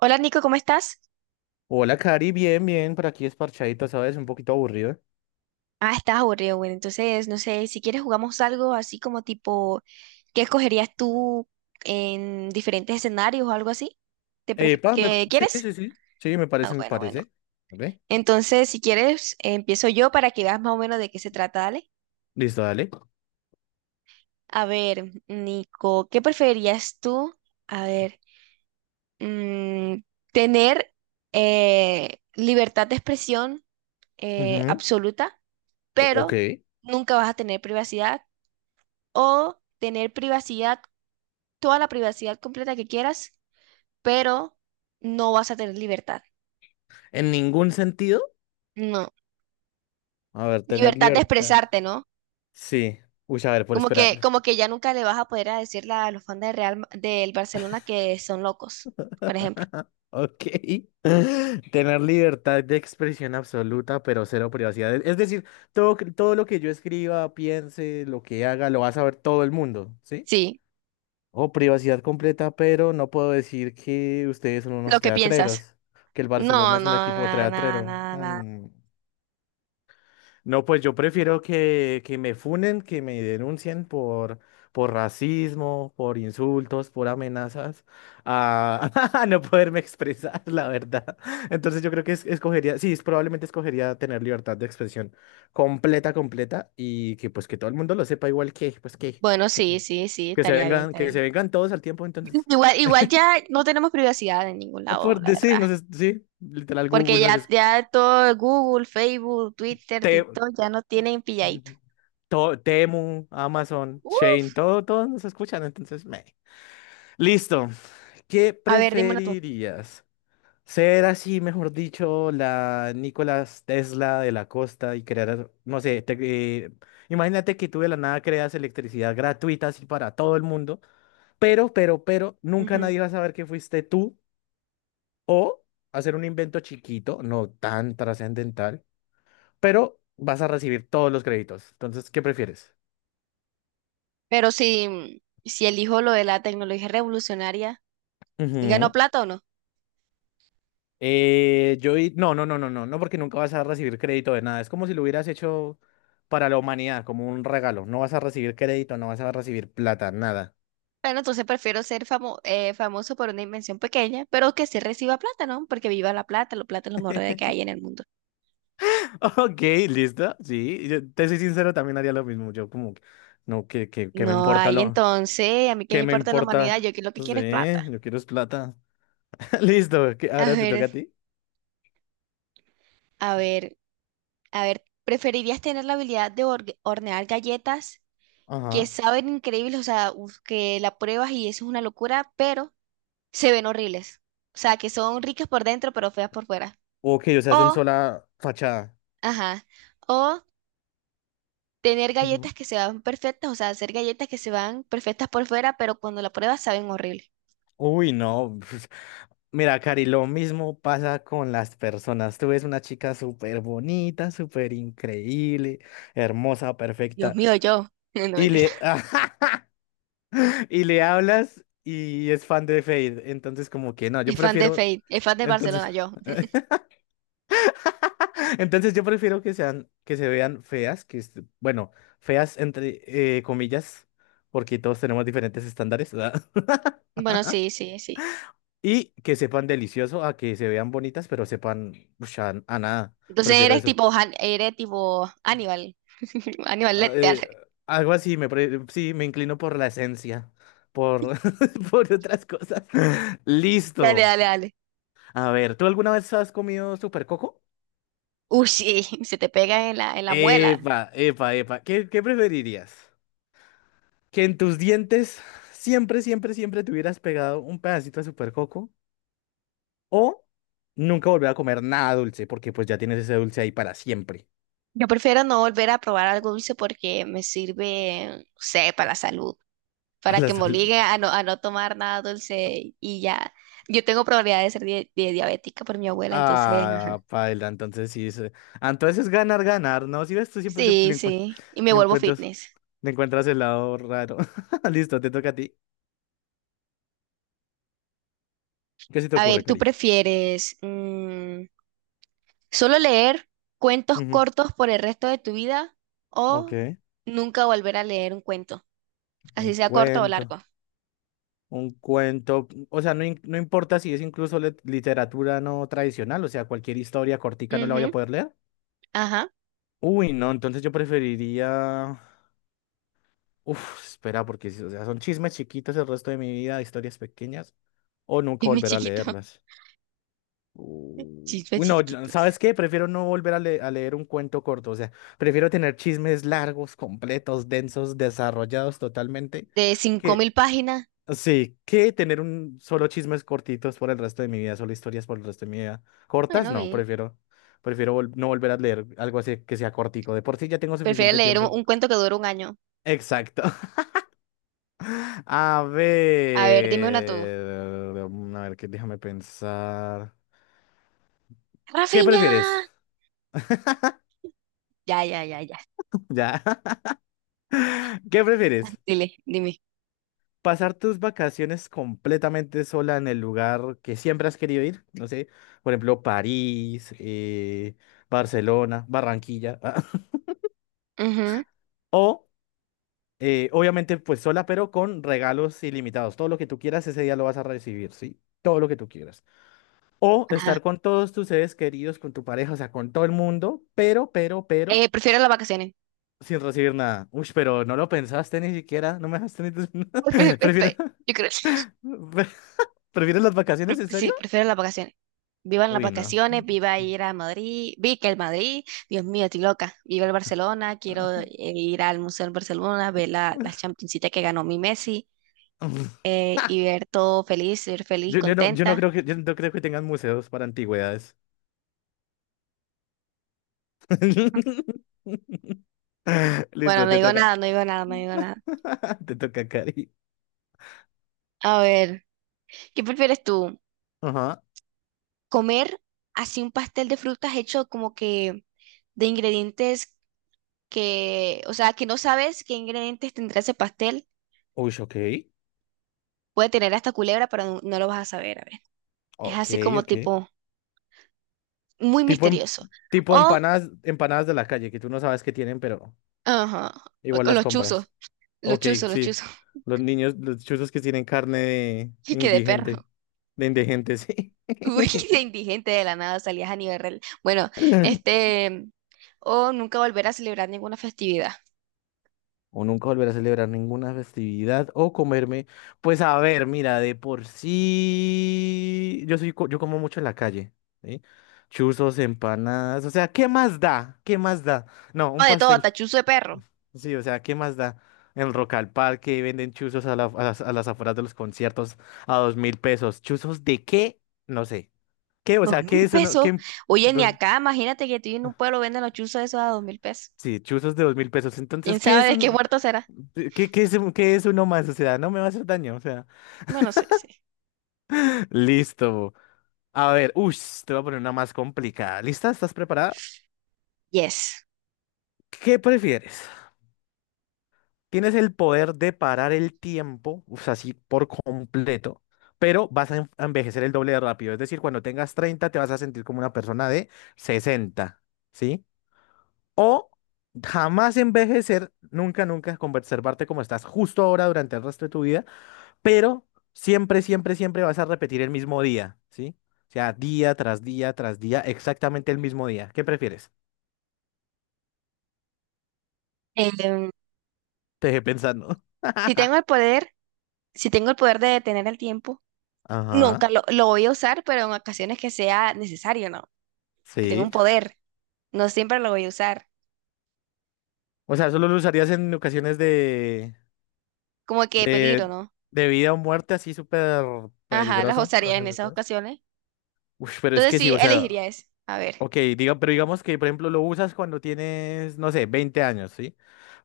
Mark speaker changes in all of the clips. Speaker 1: Hola Nico, ¿cómo estás?
Speaker 2: Hola, Cari, bien, bien, por aquí es parchadito, ¿sabes? Un poquito aburrido.
Speaker 1: Ah, estás aburrido, bueno, entonces no sé, si quieres jugamos algo así como tipo, ¿qué escogerías tú en diferentes escenarios o algo así?
Speaker 2: Epa,
Speaker 1: ¿Qué
Speaker 2: sí,
Speaker 1: quieres?
Speaker 2: sí, sí, sí, me
Speaker 1: Ah,
Speaker 2: parece, me
Speaker 1: bueno, bueno.
Speaker 2: parece. ¿Vale?
Speaker 1: Entonces, si quieres, empiezo yo para que veas más o menos de qué se trata, dale.
Speaker 2: Listo, dale.
Speaker 1: A ver, Nico, ¿qué preferirías tú? A ver, mm, tener libertad de expresión
Speaker 2: Ujú,
Speaker 1: absoluta,
Speaker 2: ok.
Speaker 1: pero nunca vas a tener privacidad o tener privacidad, toda la privacidad completa que quieras, pero no vas a tener libertad.
Speaker 2: ¿En ningún sentido?
Speaker 1: No,
Speaker 2: A ver, tener
Speaker 1: libertad de
Speaker 2: libertad.
Speaker 1: expresarte, ¿no?
Speaker 2: Sí. Uy, a ver, por
Speaker 1: Como
Speaker 2: esperar.
Speaker 1: que, como que ya nunca le vas a poder a decirle a los fans del Real, del Barcelona que son locos, por ejemplo.
Speaker 2: Ok. Tener libertad de expresión absoluta, pero cero privacidad. Es decir, todo lo que yo escriba, piense, lo que haga, lo va a saber todo el mundo, ¿sí?
Speaker 1: Sí,
Speaker 2: O privacidad completa, pero no puedo decir que ustedes son
Speaker 1: lo
Speaker 2: unos
Speaker 1: que piensas.
Speaker 2: teatreros, que el Barcelona
Speaker 1: No, no,
Speaker 2: es un equipo
Speaker 1: nada, nada,
Speaker 2: teatrero.
Speaker 1: nada, nada.
Speaker 2: Mm. No, pues yo prefiero que me funen, que me denuncien por racismo, por insultos, por amenazas, a, a no poderme expresar, la verdad. Entonces yo creo que escogería, sí, probablemente escogería tener libertad de expresión completa, completa, y que pues que todo el mundo lo sepa igual que, pues que,
Speaker 1: Bueno, sí, sí, sí,
Speaker 2: que se
Speaker 1: estaría bien,
Speaker 2: vengan,
Speaker 1: estaría
Speaker 2: que se
Speaker 1: bien.
Speaker 2: vengan todos al tiempo, entonces.
Speaker 1: Igual, igual ya no tenemos privacidad en ningún
Speaker 2: Ah,
Speaker 1: lado,
Speaker 2: por
Speaker 1: la
Speaker 2: decir,
Speaker 1: verdad.
Speaker 2: no sé, sí, literal
Speaker 1: Porque
Speaker 2: Google, no
Speaker 1: ya,
Speaker 2: sé,
Speaker 1: ya todo Google, Facebook, Twitter,
Speaker 2: Te-
Speaker 1: TikTok ya no tienen pilladito.
Speaker 2: Temu, Amazon,
Speaker 1: Uf,
Speaker 2: Chain, todo, todos nos escuchan, entonces, meh. Listo. ¿Qué
Speaker 1: a ver, dime una tú.
Speaker 2: preferirías? Ser así, mejor dicho, la Nicolás Tesla de la costa y crear, no sé, eh, imagínate que tú de la nada creas electricidad gratuita así para todo el mundo, pero, nunca
Speaker 1: Ujú.
Speaker 2: nadie va a saber que fuiste tú o hacer un invento chiquito, no tan trascendental pero vas a recibir todos los créditos. Entonces, ¿qué prefieres?
Speaker 1: Pero si elijo lo de la tecnología revolucionaria, ¿ganó
Speaker 2: Ujú.
Speaker 1: plata o no?
Speaker 2: No, no, no, no, no, no, porque nunca vas a recibir crédito de nada. Es como si lo hubieras hecho para la humanidad, como un regalo. No vas a recibir crédito, no vas a recibir plata, nada.
Speaker 1: Bueno, entonces prefiero ser famoso por una invención pequeña, pero que sí reciba plata, ¿no? Porque viva la plata es lo mejor de que hay en el mundo.
Speaker 2: Ok, listo. Sí, yo te soy sincero, también haría lo mismo. Yo como, que, no, que me
Speaker 1: No
Speaker 2: importa
Speaker 1: hay, entonces, a mí que me
Speaker 2: que me
Speaker 1: importa la humanidad, yo
Speaker 2: importa.
Speaker 1: que lo que
Speaker 2: Sí,
Speaker 1: quiero es plata.
Speaker 2: yo quiero es plata. Listo, que
Speaker 1: A
Speaker 2: ahora te
Speaker 1: ver,
Speaker 2: toca a ti.
Speaker 1: a ver, a ver, ¿preferirías tener la habilidad de hornear galletas que
Speaker 2: Ajá.
Speaker 1: saben increíbles, o sea, uf, que la pruebas y eso es una locura, pero se ven horribles. O sea, que son ricas por dentro, pero feas por fuera.
Speaker 2: Ok, o sea, son
Speaker 1: O,
Speaker 2: sola fachada.
Speaker 1: ajá, o tener galletas que se van perfectas, o sea, hacer galletas que se van perfectas por fuera, pero cuando la pruebas saben horrible.
Speaker 2: Uy, no. Mira, Cari, lo mismo pasa con las personas. Tú ves una chica súper bonita, súper increíble, hermosa,
Speaker 1: Dios
Speaker 2: perfecta,
Speaker 1: mío, yo. No,
Speaker 2: y
Speaker 1: mentira.
Speaker 2: le, y le hablas y es fan de Fade. Entonces, como que no, yo
Speaker 1: Es fan de
Speaker 2: prefiero.
Speaker 1: Fate, es fan de
Speaker 2: Entonces,
Speaker 1: Barcelona, yo.
Speaker 2: entonces yo prefiero que sean, que se vean feas, que, bueno, feas entre comillas, porque todos tenemos diferentes estándares,
Speaker 1: Bueno, sí, sí, sí.
Speaker 2: y que sepan delicioso a que se vean bonitas, pero sepan ush, a nada.
Speaker 1: Entonces
Speaker 2: Prefiero
Speaker 1: eres
Speaker 2: eso.
Speaker 1: tipo, Han- eres tipo Aníbal. Aníbal
Speaker 2: Ah,
Speaker 1: Lecter.
Speaker 2: eh, algo así, sí, me inclino por la esencia, por, por otras cosas.
Speaker 1: Dale,
Speaker 2: Listo.
Speaker 1: dale, dale.
Speaker 2: A ver, ¿tú alguna vez has comido super coco?
Speaker 1: Uy, sí, se te pega en la muela.
Speaker 2: Epa, epa, epa. ¿Qué preferirías? ¿Que en tus dientes siempre, siempre, siempre te hubieras pegado un pedacito de super coco? ¿O nunca volver a comer nada dulce porque pues ya tienes ese dulce ahí para siempre,
Speaker 1: Yo prefiero no volver a probar algo dulce porque me sirve, no sé, para la salud.
Speaker 2: para
Speaker 1: Para
Speaker 2: la
Speaker 1: que me
Speaker 2: salud?
Speaker 1: obligue a no tomar nada dulce y ya. Yo tengo probabilidad de ser diabética por mi abuela, entonces, ajá.
Speaker 2: Ah, paila, entonces sí. Entonces es ganar, ganar, ¿no? Si ves, tú siempre le,
Speaker 1: Sí,
Speaker 2: le
Speaker 1: sí, y me
Speaker 2: le
Speaker 1: vuelvo
Speaker 2: encuentras,
Speaker 1: fitness.
Speaker 2: le encuentras el lado raro. Listo, te toca a ti. ¿Qué se te
Speaker 1: A
Speaker 2: ocurre,
Speaker 1: ver, ¿tú
Speaker 2: Cari?
Speaker 1: prefieres solo leer cuentos
Speaker 2: Ujú,
Speaker 1: cortos por el resto de tu vida o
Speaker 2: ok.
Speaker 1: nunca volver a leer un cuento, así
Speaker 2: Un
Speaker 1: sea corto o
Speaker 2: cuento.
Speaker 1: largo?
Speaker 2: Un cuento. O sea, no, no importa si es incluso literatura no tradicional, o sea, cualquier historia cortica no la voy a
Speaker 1: Ujú,
Speaker 2: poder leer.
Speaker 1: ajá,
Speaker 2: Uy, no, entonces yo preferiría. Uf, espera, porque o sea, son chismes chiquitos el resto de mi vida, historias pequeñas, o nunca
Speaker 1: dime
Speaker 2: volver a
Speaker 1: chiquito,
Speaker 2: leerlas.
Speaker 1: chismes
Speaker 2: Uy, no,
Speaker 1: chiquitos.
Speaker 2: ¿sabes qué? Prefiero no volver a, a leer un cuento corto, o sea, prefiero tener chismes largos, completos, densos, desarrollados totalmente,
Speaker 1: De cinco
Speaker 2: que
Speaker 1: mil páginas,
Speaker 2: sí, que tener un solo chismes cortitos por el resto de mi vida, solo historias por el resto de mi vida. Cortas,
Speaker 1: bueno,
Speaker 2: no,
Speaker 1: bien.
Speaker 2: prefiero no volver a leer algo así que sea cortico. De por sí ya tengo
Speaker 1: Prefiero
Speaker 2: suficiente
Speaker 1: leer un,
Speaker 2: tiempo.
Speaker 1: un cuento que dure un año.
Speaker 2: Exacto. A
Speaker 1: A ver, dime una tú.
Speaker 2: ver, a ver, que déjame pensar. ¿Qué
Speaker 1: Rafiña.
Speaker 2: prefieres?
Speaker 1: Ya, ya, ya, ya.
Speaker 2: Ya. ¿Qué prefieres?
Speaker 1: Dile, dime.
Speaker 2: Pasar tus vacaciones completamente sola en el lugar que siempre has querido ir, no sé, por ejemplo, París, Barcelona, Barranquilla,
Speaker 1: Ujú,
Speaker 2: o obviamente pues sola, pero con regalos ilimitados. Todo lo que tú quieras ese día lo vas a recibir, ¿sí? Todo lo que tú quieras. O
Speaker 1: ajá.
Speaker 2: estar con todos tus seres queridos, con tu pareja, o sea, con todo el mundo, pero,
Speaker 1: Prefiero las vacaciones.
Speaker 2: sin recibir nada. Uy, pero no lo pensaste ni siquiera, no me dejaste ni...
Speaker 1: Pre- pre-
Speaker 2: ¿Prefieres,
Speaker 1: pre- Yo creo,
Speaker 2: prefieres las vacaciones, en
Speaker 1: sí,
Speaker 2: serio?
Speaker 1: prefiero las vacaciones. Vivan las
Speaker 2: Uy, no.
Speaker 1: vacaciones, viva ir a Madrid, vi que el Madrid, Dios mío, estoy loca. Viva el Barcelona, quiero ir al Museo del Barcelona, ver la Championcita que ganó mi Messi y ver todo feliz, ser feliz,
Speaker 2: Yo no, yo no
Speaker 1: contenta.
Speaker 2: creo que, yo no creo que tengan museos para antigüedades.
Speaker 1: Bueno,
Speaker 2: Listo,
Speaker 1: no
Speaker 2: te
Speaker 1: digo
Speaker 2: toca.
Speaker 1: nada, no digo nada, no digo nada.
Speaker 2: Te toca, Cari.
Speaker 1: A ver, ¿qué prefieres tú?
Speaker 2: Ajá.
Speaker 1: ¿Comer así un pastel de frutas hecho como que de ingredientes que, o sea, que no sabes qué ingredientes tendrá ese pastel.
Speaker 2: Uy, ok.
Speaker 1: Puede tener hasta culebra, pero no, no lo vas a saber. A ver. Es
Speaker 2: Ok,
Speaker 1: así como
Speaker 2: ok.
Speaker 1: tipo muy
Speaker 2: Tipo, em-
Speaker 1: misterioso.
Speaker 2: tipo
Speaker 1: O,
Speaker 2: empanadas, empanadas de la calle, que tú no sabes qué tienen, pero
Speaker 1: ajá, o
Speaker 2: igual
Speaker 1: con
Speaker 2: las
Speaker 1: los chuzos,
Speaker 2: compras.
Speaker 1: los
Speaker 2: Ok,
Speaker 1: chuzos, los
Speaker 2: sí.
Speaker 1: chuzos.
Speaker 2: Los chuzos que tienen carne de
Speaker 1: Y que de
Speaker 2: indigente.
Speaker 1: perro.
Speaker 2: De indigente, sí.
Speaker 1: Uy, de indigente de la nada salías a nivel real. Bueno, este, o nunca volver a celebrar ninguna festividad.
Speaker 2: O nunca volver a celebrar ninguna festividad o comerme. Pues a ver, mira, de por sí yo como mucho en la calle, ¿sí? Chuzos, empanadas, o sea, ¿qué más da? ¿Qué más da? No,
Speaker 1: O
Speaker 2: un
Speaker 1: de todo,
Speaker 2: pastel.
Speaker 1: hasta chuzo de perro.
Speaker 2: Sí, o sea, ¿qué más da? En Rock al Parque venden chuzos a las afueras de los conciertos a 2.000 pesos. ¿Chuzos de qué? No sé. ¿Qué? O
Speaker 1: Dos
Speaker 2: sea, ¿qué
Speaker 1: mil
Speaker 2: es uno?
Speaker 1: pesos.
Speaker 2: ¿Qué?
Speaker 1: Oye, ni
Speaker 2: ¿Dónde?
Speaker 1: acá, imagínate que tú en un pueblo venden los chuzos esos a 2.000 pesos.
Speaker 2: Sí, chuzos de 2.000 pesos.
Speaker 1: ¿Quién
Speaker 2: Entonces, ¿qué
Speaker 1: sabe
Speaker 2: es
Speaker 1: de qué
Speaker 2: uno?
Speaker 1: muerto será?
Speaker 2: ¿Qué es uno más? O sea, no me va a hacer daño. O sea,
Speaker 1: Bueno, sí, sí.
Speaker 2: listo. A ver, uy, te voy a poner una más complicada. ¿Lista? ¿Estás preparada?
Speaker 1: Yes.
Speaker 2: ¿Qué prefieres? Tienes el poder de parar el tiempo, o sea, así por completo, pero vas a envejecer el doble de rápido. Es decir, cuando tengas 30, te vas a sentir como una persona de 60, ¿sí? O jamás envejecer, nunca, nunca, conservarte como estás justo ahora durante el resto de tu vida pero siempre, siempre, siempre vas a repetir el mismo día, ¿sí? O sea, día tras día tras día, exactamente el mismo día. ¿Qué prefieres?
Speaker 1: Em,
Speaker 2: Te dejé pensando.
Speaker 1: si tengo el poder, si tengo el poder de detener el tiempo,
Speaker 2: Ajá,
Speaker 1: nunca lo voy a usar, pero en ocasiones que sea necesario, ¿no? Que tenga un
Speaker 2: sí.
Speaker 1: poder, no siempre lo voy a usar.
Speaker 2: O sea, solo lo usarías en ocasiones
Speaker 1: Como que peligro,
Speaker 2: de,
Speaker 1: ¿no?
Speaker 2: de vida o muerte así súper
Speaker 1: Ajá, las
Speaker 2: peligrosas,
Speaker 1: usaría en esas
Speaker 2: trascendentales.
Speaker 1: ocasiones.
Speaker 2: Uy, pero es
Speaker 1: Entonces
Speaker 2: que sí,
Speaker 1: sí,
Speaker 2: o sea,
Speaker 1: elegiría eso. A ver,
Speaker 2: ok, pero digamos que, por ejemplo, lo usas cuando tienes, no sé, 20 años, ¿sí?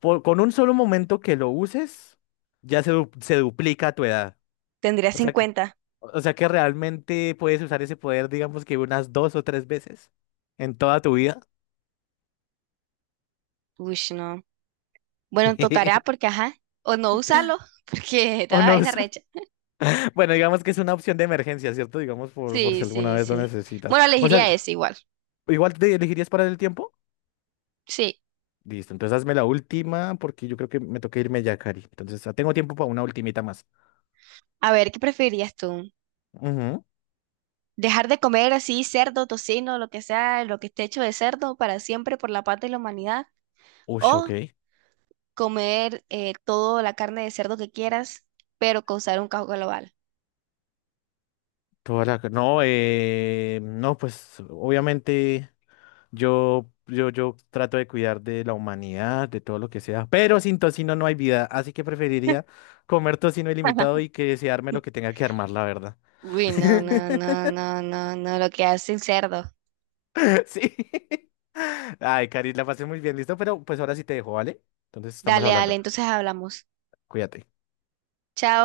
Speaker 2: Con un solo momento que lo uses, ya se duplica tu edad.
Speaker 1: tendría
Speaker 2: O sea,
Speaker 1: 50.
Speaker 2: o sea que realmente puedes usar ese poder, digamos que unas dos o tres veces en toda tu vida.
Speaker 1: Uy, no. Bueno, tocará porque, ajá, o no usarlo, porque
Speaker 2: O
Speaker 1: está la
Speaker 2: no
Speaker 1: vaina
Speaker 2: usa-
Speaker 1: recha.
Speaker 2: Bueno, digamos que es una opción de emergencia, ¿cierto? Digamos por si
Speaker 1: Sí,
Speaker 2: alguna
Speaker 1: sí,
Speaker 2: vez lo
Speaker 1: sí.
Speaker 2: necesitas.
Speaker 1: Bueno,
Speaker 2: O
Speaker 1: elegiría
Speaker 2: sea,
Speaker 1: ese igual.
Speaker 2: igual te elegirías para el tiempo.
Speaker 1: Sí.
Speaker 2: Listo, entonces hazme la última porque yo creo que me toca irme ya, Cari. Entonces, tengo tiempo para una ultimita más.
Speaker 1: A ver, ¿qué preferirías tú?
Speaker 2: Ujú.
Speaker 1: Dejar de comer así cerdo, tocino, lo que sea, lo que esté hecho de cerdo para siempre por la paz de la humanidad.
Speaker 2: Ush, ok.
Speaker 1: O comer toda la carne de cerdo que quieras, pero causar un caos global.
Speaker 2: No, no, pues obviamente. Yo trato de cuidar de la humanidad, de todo lo que sea, pero sin tocino no hay vida, así que preferiría comer tocino ilimitado y que se arme lo que tenga que armar, la verdad.
Speaker 1: Uy, no, no, no, no, no, no, lo que hace el cerdo.
Speaker 2: Sí. Ay, Cari, la pasé muy bien, listo, pero pues ahora sí te dejo, ¿vale? Entonces estamos
Speaker 1: Dale, dale,
Speaker 2: hablando.
Speaker 1: entonces hablamos.
Speaker 2: Cuídate.
Speaker 1: Chao.